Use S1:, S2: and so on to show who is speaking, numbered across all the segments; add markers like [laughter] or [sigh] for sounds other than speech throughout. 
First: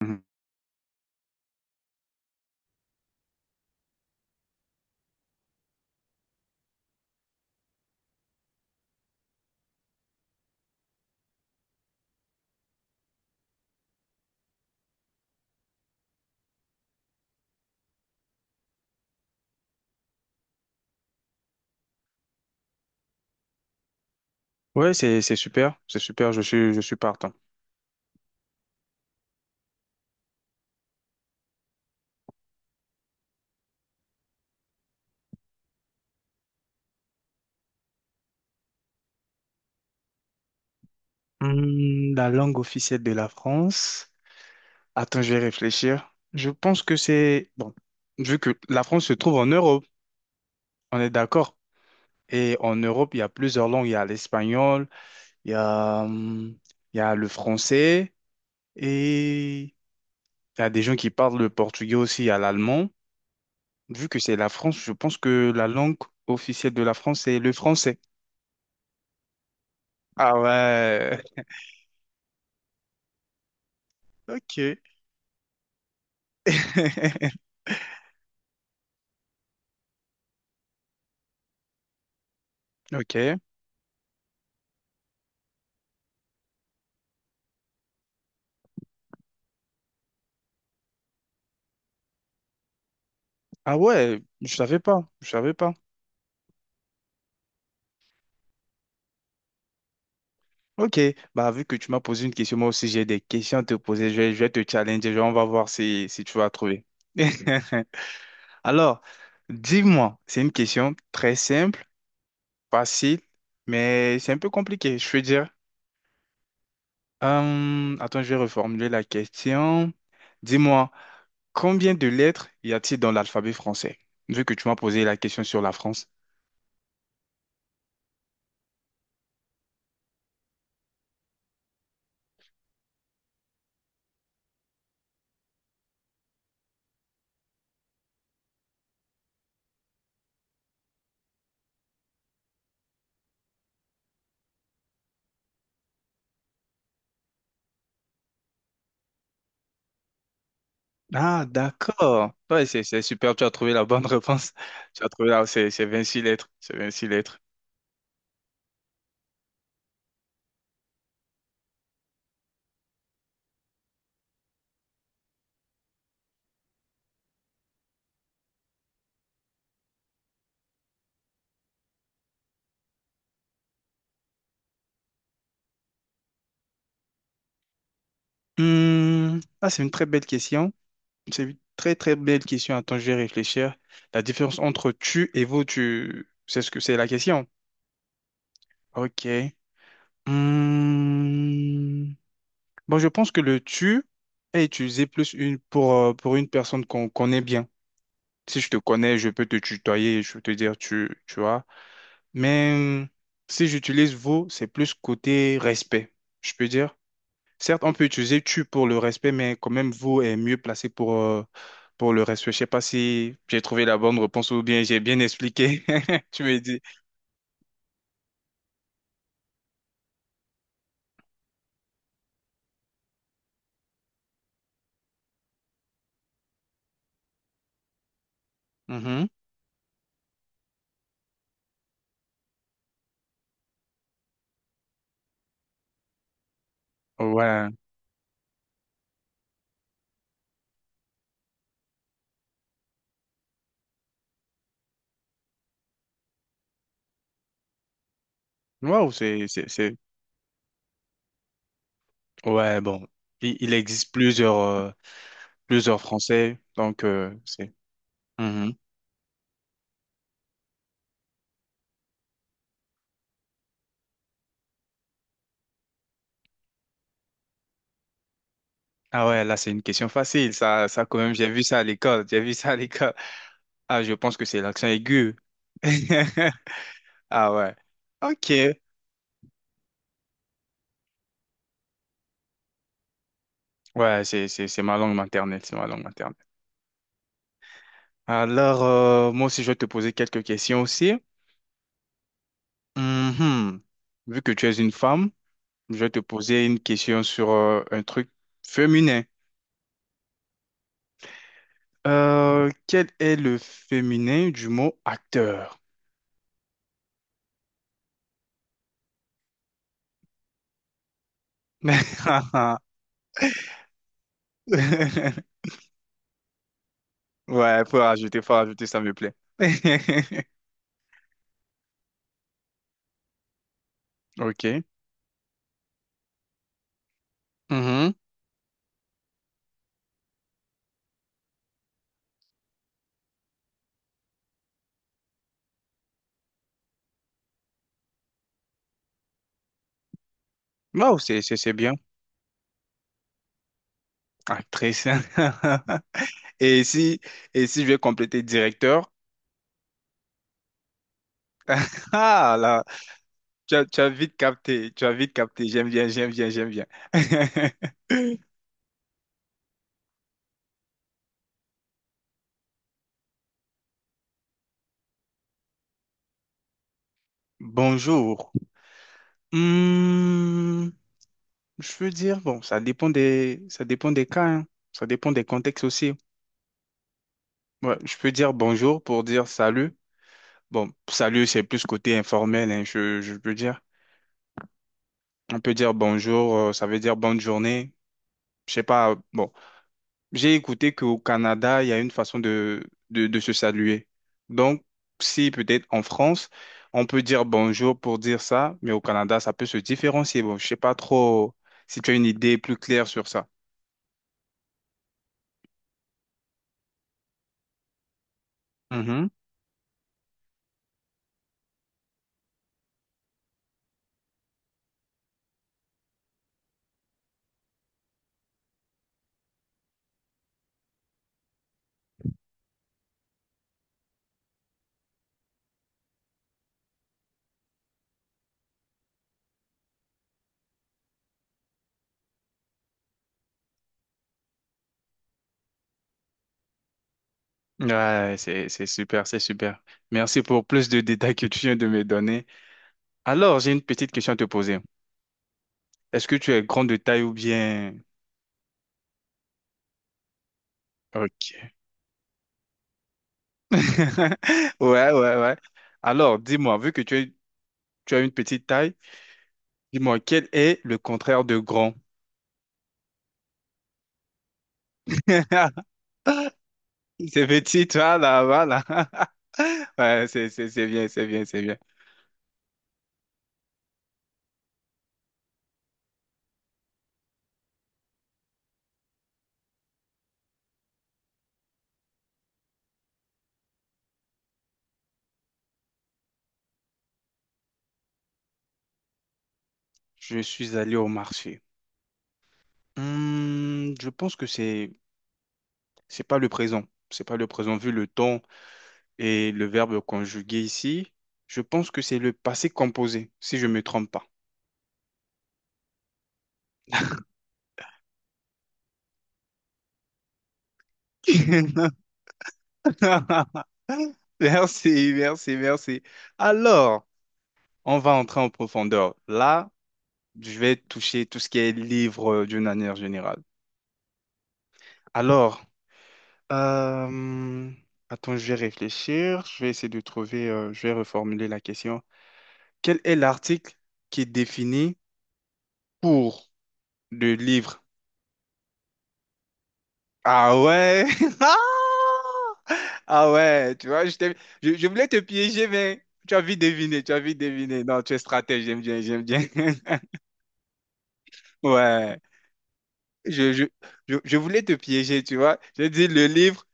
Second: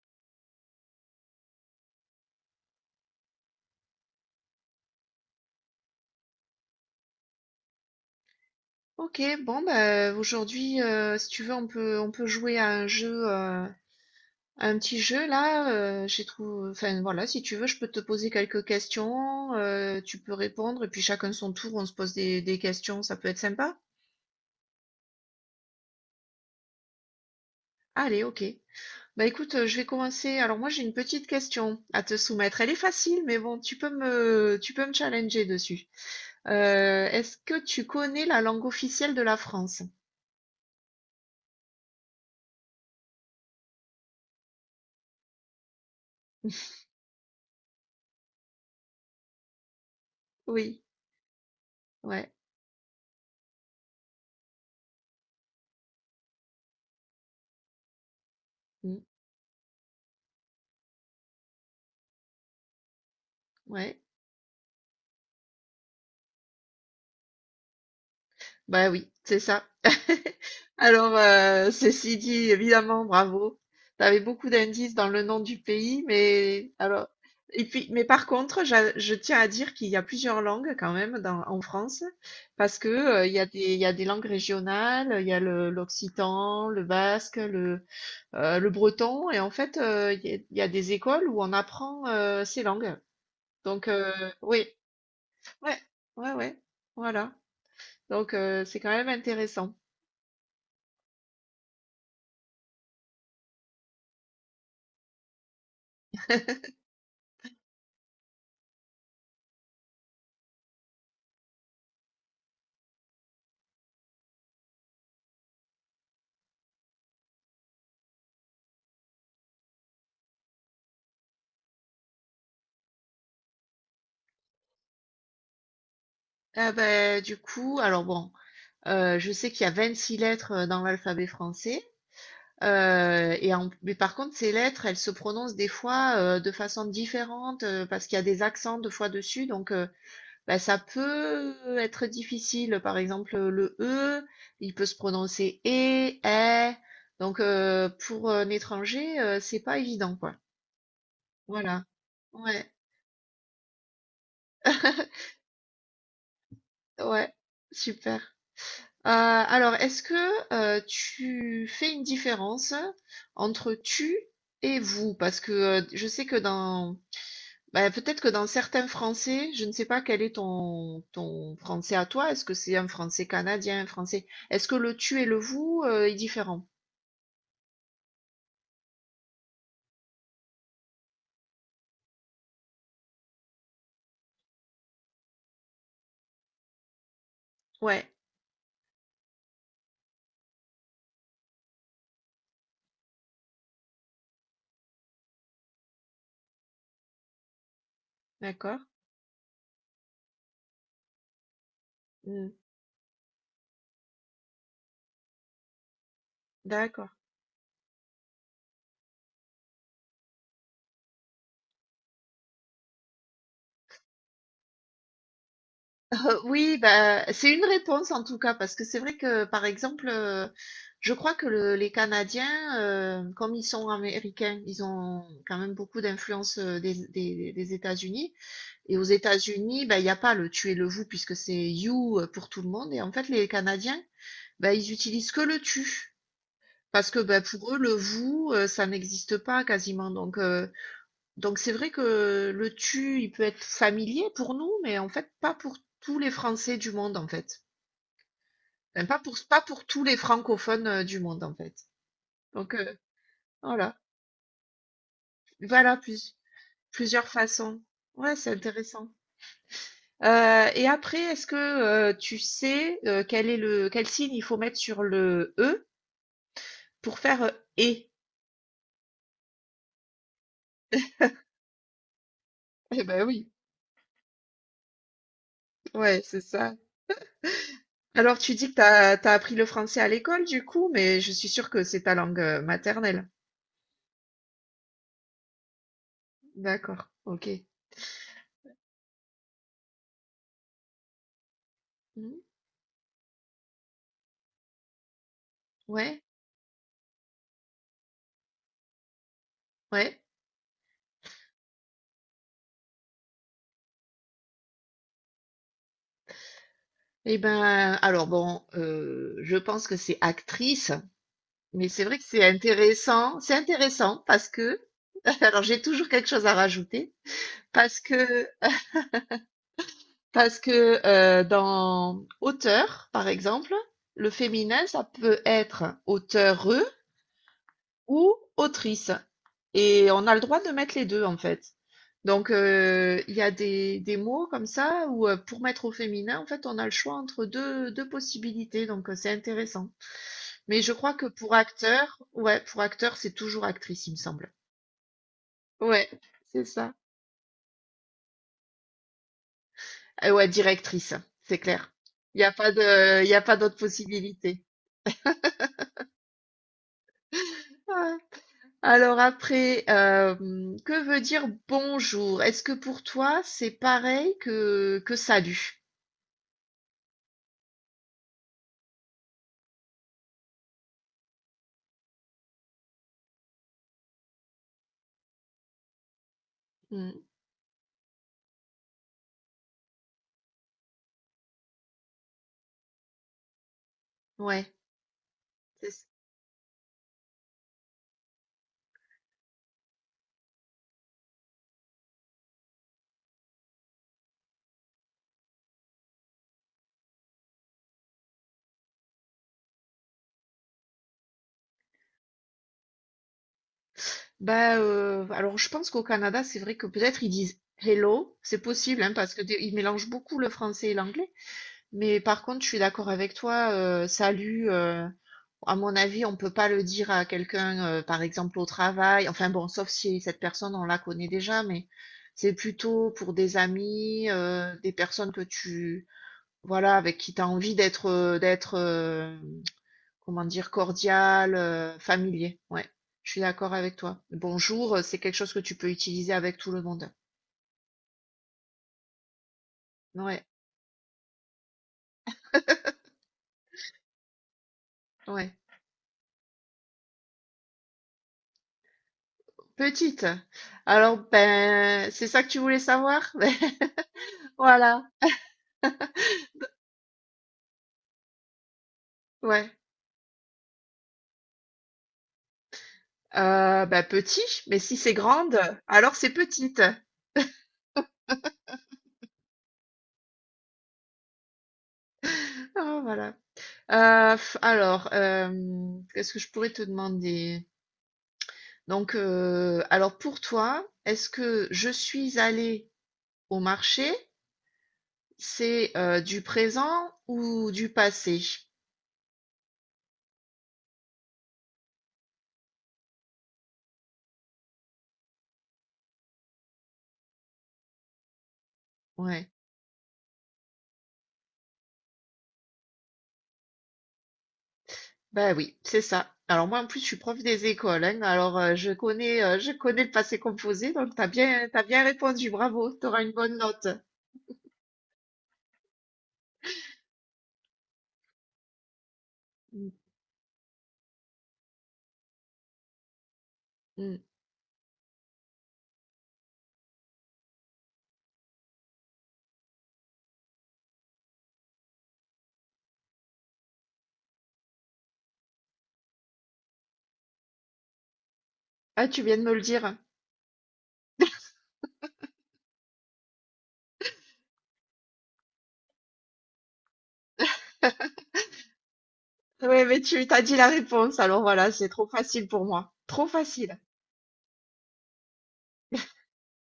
S1: Mhm.
S2: Ok, bon bah aujourd'hui si tu veux on peut jouer à un jeu à un petit jeu là j'ai trouvé enfin voilà si tu veux je peux te poser quelques questions tu peux répondre et puis chacun son tour on se pose des questions, ça peut être sympa.
S1: Ouais, c'est super, c'est super, je suis partant.
S2: Allez, ok, bah écoute, je vais commencer. Alors moi j'ai une petite question à te soumettre, elle est facile mais bon, tu peux me challenger dessus. Est-ce que tu connais la langue officielle de la France?
S1: Hmm, la langue officielle de la France. Attends, je vais réfléchir. Je pense
S2: [laughs]
S1: que c'est bon, vu que la France se trouve en Europe,
S2: Oui.
S1: on est d'accord.
S2: Ouais.
S1: Et en Europe, il y a plusieurs langues, il y a l'espagnol, il y a hum, il y a le français
S2: Mm.
S1: et il y a des gens qui parlent le portugais aussi, il y a l'allemand.
S2: Ouais.
S1: Vu que c'est la France, je pense que la langue officielle de la France, c'est le français.
S2: Bah oui, c'est ça.
S1: Ah
S2: [laughs] Alors,
S1: ouais.
S2: ceci dit, évidemment, bravo. T'avais
S1: [laughs]
S2: beaucoup
S1: Ok.
S2: d'indices dans le nom du pays, mais alors,
S1: [laughs]
S2: et puis, mais par contre, je tiens à dire qu'il y a plusieurs langues quand même dans, en France, parce que il y
S1: Ok.
S2: a des, il y a des langues régionales, il y a l'occitan, le basque, le breton, et en fait, il y a des écoles où on apprend ces langues.
S1: Ah
S2: Donc,
S1: ouais, je
S2: oui,
S1: savais pas, je savais pas.
S2: ouais, ouais, ouais, voilà. Donc, c'est quand même intéressant.
S1: Ok, bah vu que tu m'as posé une question, moi aussi j'ai des questions à te poser, je vais te challenger, genre, on va voir si, si tu vas trouver. [laughs] Alors, dis-moi, c'est une question très simple, facile, mais c'est un peu compliqué, je veux dire. Attends, je vais reformuler la question. Dis-moi, combien de lettres y a-t-il dans l'alphabet français? Vu que tu m'as posé la question sur la France.
S2: Ah bah, du coup, alors bon, je sais qu'il y a 26 lettres dans l'alphabet français, mais par contre, ces lettres, elles se prononcent des fois de façon différente parce qu'il y a des accents deux fois dessus, donc bah, ça peut être difficile. Par exemple, le E, il peut se prononcer E, E, donc pour un étranger, c'est pas évident, quoi.
S1: Ah,
S2: Voilà.
S1: d'accord. Ouais,
S2: Ouais,
S1: c'est super, tu as trouvé la bonne réponse. [laughs] Tu as trouvé
S2: [laughs]
S1: là, c'est 26 lettres. C'est 26
S2: ouais,
S1: lettres.
S2: super. Alors, est-ce que tu fais une différence entre tu et vous? Parce que je sais que dans, bah, peut-être que dans certains français, je ne sais pas quel est ton français à toi. Est-ce que c'est un français canadien, un français? Est-ce que le tu et le vous est différent?
S1: Hmm, ah, c'est une très belle question. C'est une très, très belle question. Attends, je vais réfléchir. La différence entre tu et vous, tu, c'est ce que c'est la question.
S2: Ouais,
S1: Ok. Hmm, bon, je pense que le tu est utilisé plus une pour une personne qu'on connaît bien. Si je te
S2: d'accord.
S1: connais, je peux te tutoyer, je peux te dire tu, tu vois.
S2: Mm,
S1: Mais si j'utilise vous, c'est plus côté respect, je peux dire.
S2: d'accord.
S1: Certes, on peut utiliser tu pour le respect, mais quand même vous est mieux placé pour le respect. Je sais pas si j'ai trouvé la bonne réponse ou bien j'ai bien expliqué. [laughs] Tu me
S2: Oui,
S1: dis.
S2: bah, c'est une réponse en tout cas, parce que c'est vrai que, par exemple, je crois que le les Canadiens, comme ils sont américains, ils ont quand même beaucoup d'influence, des États-Unis, et aux
S1: Mhm.
S2: États-Unis, bah, il n'y a pas le tu et le vous puisque c'est you, pour tout le monde. Et en fait les Canadiens, bah, ils utilisent que le tu. Parce que, bah,
S1: Ouais.
S2: pour eux, le vous, ça n'existe pas quasiment, donc c'est vrai que le tu, il peut être familier pour nous, mais en fait pas pour tous les Français du monde en fait. Enfin,
S1: Waouh,
S2: pas pour pas pour
S1: c'est...
S2: tous les francophones du monde en fait. Donc
S1: Ouais, bon. Il
S2: voilà,
S1: existe plusieurs,
S2: voilà
S1: plusieurs français, donc
S2: plusieurs
S1: c'est...
S2: façons. Ouais, c'est
S1: Mhm.
S2: intéressant. Et après, est-ce que tu sais, quel est le quel signe il faut mettre sur le e pour faire et?
S1: Ah ouais, là, c'est une question facile. Ça quand même, j'ai vu ça à l'école. J'ai vu ça à
S2: Eh
S1: l'école.
S2: ben oui,
S1: Ah, je pense que c'est l'accent aigu.
S2: ouais, c'est ça.
S1: [laughs] Ah ouais.
S2: Alors
S1: Ok.
S2: tu dis que t'as appris le français à l'école du coup, mais je suis sûre que c'est ta langue maternelle.
S1: Ouais, c'est ma langue maternelle, c'est ma langue maternelle.
S2: D'accord, ok.
S1: Alors, moi aussi, je vais te poser quelques questions aussi.
S2: Mmh.
S1: Mhm. Vu que tu es une femme, je vais te
S2: Ouais,
S1: poser une question sur un truc féminin.
S2: ouais.
S1: Quel est le féminin du mot acteur?
S2: Et ben, alors bon, je pense que c'est actrice, mais c'est vrai que c'est
S1: [laughs]
S2: intéressant. C'est intéressant parce que, [laughs] alors j'ai toujours quelque chose à rajouter,
S1: Ouais,
S2: parce que,
S1: faut
S2: euh,
S1: rajouter, ça me plaît.
S2: parce
S1: [laughs]
S2: que euh, dans auteur, par exemple, le
S1: Ok.
S2: féminin, ça peut être auteure,
S1: Mhm.
S2: ou autrice. Et on a le droit de mettre les deux en fait. Donc il y a des mots comme ça où pour mettre au féminin, en fait, on a le choix entre deux possibilités. Donc c'est intéressant. Mais je crois
S1: Wow,
S2: que pour
S1: c'est bien.
S2: acteur, ouais, pour acteur, c'est toujours actrice, il me semble.
S1: Actrice. [laughs]
S2: Ouais, c'est
S1: Et
S2: ça.
S1: si, et si je vais compléter directeur,
S2: Ouais, directrice, c'est clair.
S1: [laughs]
S2: Il n'y a
S1: ah
S2: pas
S1: là,
S2: de, il y a pas d'autre
S1: tu as vite
S2: possibilité.
S1: capté, tu as vite capté, j'aime bien, j'aime bien, j'aime bien.
S2: Ouais.
S1: [laughs]
S2: Alors après, que veut dire bonjour? Est-ce que pour toi, c'est pareil que salut?
S1: Bonjour. Hmm, je peux dire, bon, ça dépend des cas, hein. Ça dépend des contextes aussi.
S2: Mmh.
S1: Ouais, je peux dire bonjour pour dire salut. Bon, salut, c'est plus côté informel, hein, je peux dire.
S2: Ouais,
S1: On peut
S2: c'est
S1: dire
S2: ç
S1: bonjour, ça veut dire bonne journée. Je sais pas, bon. J'ai écouté qu'au Canada, il y a une façon de, de se saluer. Donc, si peut-être en France, on peut dire bonjour pour dire ça, mais au Canada, ça peut se différencier. Bon, je sais pas trop si tu as une idée plus claire sur ça.
S2: bah, alors je pense qu'au Canada, c'est vrai que peut-être ils disent hello, c'est possible, hein,
S1: Mhm.
S2: parce que des ils mélangent beaucoup le français et l'anglais. Mais par contre, je suis d'accord avec toi, salut, à mon avis, on peut pas le dire à quelqu'un, par exemple au travail. Enfin bon, sauf si cette personne, on la connaît déjà, mais c'est plutôt pour des amis, des personnes que tu voilà, avec qui tu as envie d'être, euh, comment dire? Cordial, familier, ouais. Je suis d'accord avec toi. «Bonjour», c'est quelque chose que tu peux utiliser avec tout le monde.
S1: Ouais, c'est super, c'est super. Merci
S2: Ouais.
S1: pour plus de détails que tu viens de me donner.
S2: [laughs]
S1: Alors, j'ai une petite question à te poser.
S2: Ouais.
S1: Est-ce que tu es grande de taille ou bien...
S2: Petite? Alors,
S1: Ok.
S2: ben, c'est ça que tu voulais savoir? [laughs] Beh,
S1: [laughs]
S2: voilà,
S1: Ouais, ouais, ouais. Alors, dis-moi, vu que tu es- tu as une petite taille.
S2: ouais.
S1: Dis-moi, quel est le contraire de grand?
S2: Bah, petit, mais si c'est grande,
S1: [laughs]
S2: alors c'est petite.
S1: C'est petit, toi, là, voilà. [laughs] Ouais, c'est bien, c'est bien, c'est bien.
S2: [laughs] Ah, voilà. Alors, qu'est-ce que je pourrais te demander? Donc, alors pour toi, est-ce que je suis allée au marché, c'est du présent ou du passé?
S1: Je suis allé au marché. Hmm, je pense que c'est pas le présent. C'est pas le présent vu le temps.
S2: Ouais.
S1: Et le verbe conjugué ici, je pense que c'est le passé composé, si je ne me trompe pas.
S2: Bah, oui, c'est ça. Alors moi, en plus, je suis prof des écoles, hein, alors, je connais le passé composé, donc t'as bien répondu, bravo. T'auras une bonne
S1: [laughs]
S2: note.
S1: Merci, merci, merci. Alors, on va entrer en profondeur. Là,
S2: Mmh.
S1: je vais toucher tout ce qui est livre d'une manière générale.
S2: Mh.
S1: Alors, euh, je vais réfléchir. Je vais essayer de trouver, Je vais reformuler la question. Quel est l'article qui est défini pour le livre?
S2: Ah, tu viens de me le dire.
S1: Ah ouais! [laughs] Ah ah ouais, je voulais te piéger, mais tu as vite deviné, tu as vite deviné. Non, tu es stratège, j'aime bien, j'aime bien.
S2: Oui, mais
S1: [laughs]
S2: tu as dit la réponse, alors voilà, c'est trop
S1: Ouais,
S2: facile pour moi. Trop
S1: je, je,
S2: facile.
S1: je voulais te piéger, tu vois. J'ai dit le livre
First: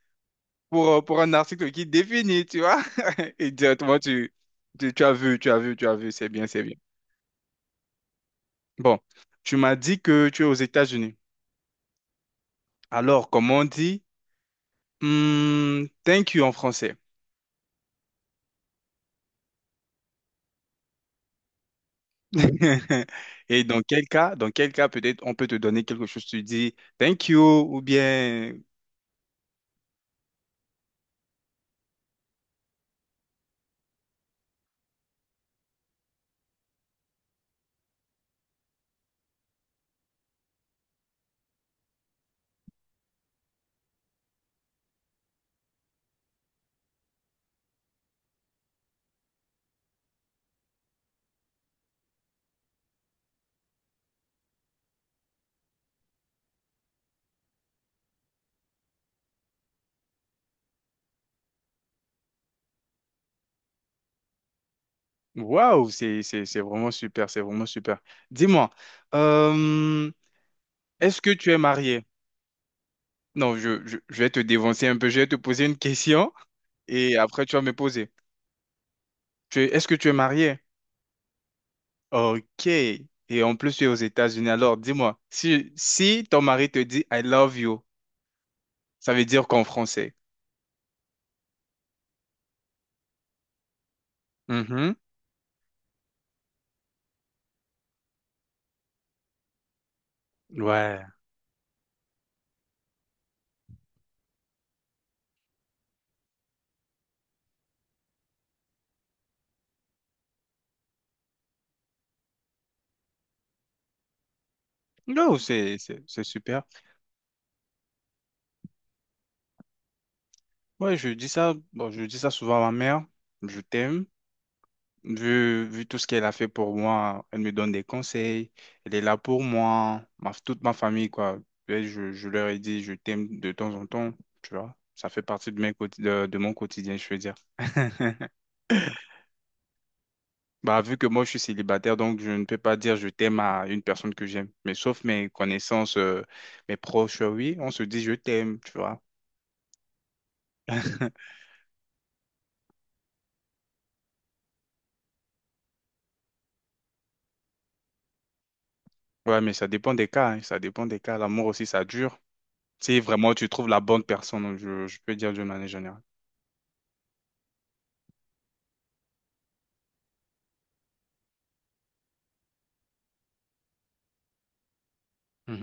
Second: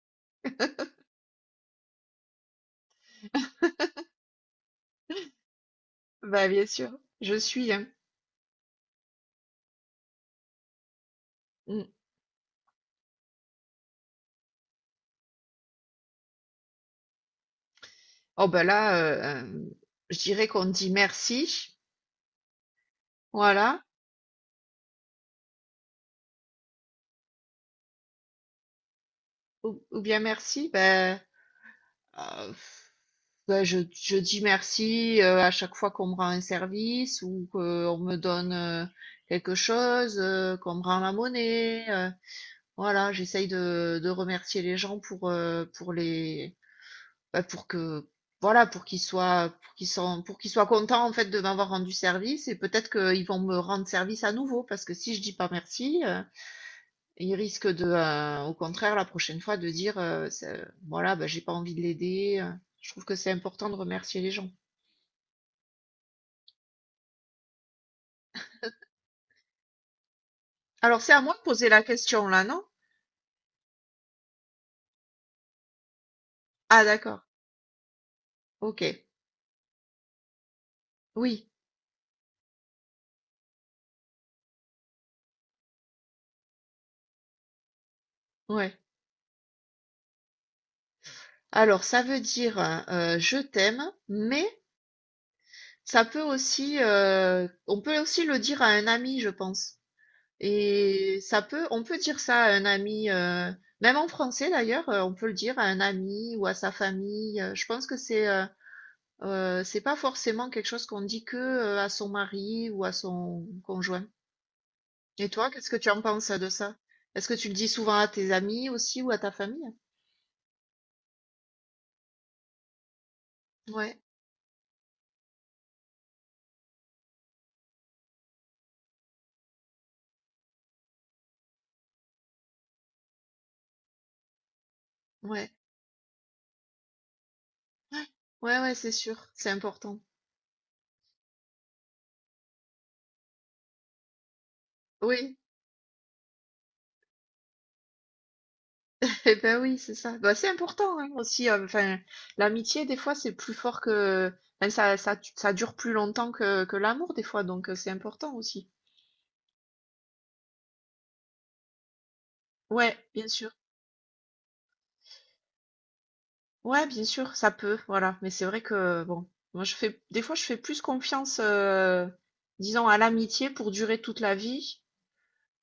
S1: pour un article qui définit, tu vois. [laughs] Et directement, tu as vu, tu as vu, tu as vu, c'est bien,
S2: Bah,
S1: c'est
S2: bien
S1: bien.
S2: sûr, je suis, hein.
S1: Bon, tu m'as dit que tu es aux États-Unis.
S2: Mmh.
S1: Alors, comment on dit? Hmm, thank you en français.
S2: Oh, bah, là, hem, je dirais qu'on dit merci,
S1: [laughs] Et
S2: voilà,
S1: dans quel cas peut-être on peut te donner quelque chose, tu dis thank you ou bien
S2: ou bien merci, bah. Euh, ouais, je dis merci à chaque fois qu'on me rend un service ou qu'on me donne quelque chose, qu'on me rend la monnaie. Voilà, j'essaye de remercier les gens pour les, bah, pour que, voilà, pour qu'ils soient contents en fait de m'avoir rendu service, et peut-être qu'ils vont me rendre service à nouveau, parce que si je dis pas merci, ils risquent de, au contraire, la prochaine fois, de dire, ce voilà, bah, j'ai pas envie de l'aider. Je trouve que c'est important de remercier les gens.
S1: waouh, c'est vraiment super, c'est vraiment super. Dis-moi, euh,
S2: Alors, c'est à
S1: est-ce que
S2: moi de
S1: tu es
S2: poser la
S1: marié?
S2: question là, non?
S1: Non, je vais te dévancer un peu, je vais te poser une question
S2: Ah,
S1: et
S2: d'accord,
S1: après tu vas me poser.
S2: OK.
S1: Est-ce que tu es marié?
S2: Oui,
S1: Ok. Et en plus tu es aux États-Unis, alors dis-moi, si si ton mari te dit I love you,
S2: ouais.
S1: ça veut dire qu'en français.
S2: Alors ça veut dire, «je t'aime», mais
S1: Mhm.
S2: ça peut aussi, on peut aussi le dire à un ami, je pense,
S1: Ouais.
S2: et ça peut on peut dire ça à un ami, même en français d'ailleurs, on peut le dire à un ami ou à sa famille, je pense que c'est pas forcément quelque chose qu'on dit que, à son mari ou à son conjoint. Et
S1: Non,
S2: toi, qu'est-ce que tu en
S1: c'est
S2: penses de
S1: super.
S2: ça? Est-ce que tu le dis souvent à tes amis aussi ou à ta famille?
S1: Ouais, je dis ça, bon, je dis ça souvent à ma mère, je
S2: Ouais,
S1: t'aime, vu tout ce qu'elle a fait pour moi, elle me donne des conseils, elle est là pour moi, ma, toute ma famille, quoi. Et je leur ai dit, je t'aime de temps en temps, tu vois, ça fait
S2: ouais,
S1: partie de, de mon quotidien, je veux dire.
S2: ouais.
S1: [laughs]
S2: Ouais, ouais, c'est sûr, c'est important.
S1: Bah, vu que moi, je suis célibataire, donc je ne peux pas dire je t'aime à une personne que j'aime, mais sauf mes
S2: Oui,
S1: connaissances, mes proches, oui, on se dit je t'aime, tu vois.
S2: [laughs] et ben oui, c'est ça. Bah, c'est important, hein,
S1: [laughs]
S2: aussi, enfin, l'amitié des fois c'est plus fort que, enfin, ça dure plus longtemps que l'amour des fois, donc c'est important aussi.
S1: Ouais, mais ça dépend des cas, hein, ça dépend des cas, l'amour aussi, ça dure.
S2: Ouais,
S1: Si
S2: bien
S1: vraiment tu
S2: sûr.
S1: trouves la bonne personne, donc je peux dire d'une manière générale.
S2: Ouais, bien sûr, ça peut, voilà. Mais c'est vrai que bon, moi je fais des fois je fais plus confiance, disons, à l'amitié pour durer toute la vie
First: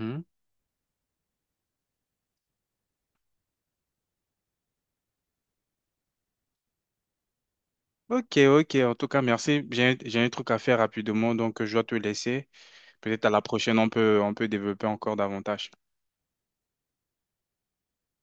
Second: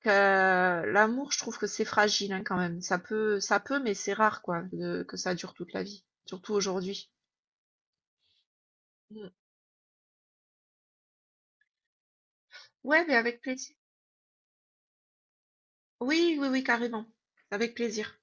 S2: que l'amour. Je trouve que c'est fragile, hein, quand même. Ça peut, mais c'est rare, quoi, que ça dure toute la vie, surtout aujourd'hui.
S1: Ok, ok. En tout cas,
S2: Mm.
S1: merci. J'ai un truc à faire rapidement, donc je dois te laisser.
S2: Ouais, mais
S1: Peut-être à
S2: avec
S1: la
S2: plaisir.
S1: prochaine, on peut développer encore davantage.
S2: Oui, oui, oui, carrément. Avec plaisir.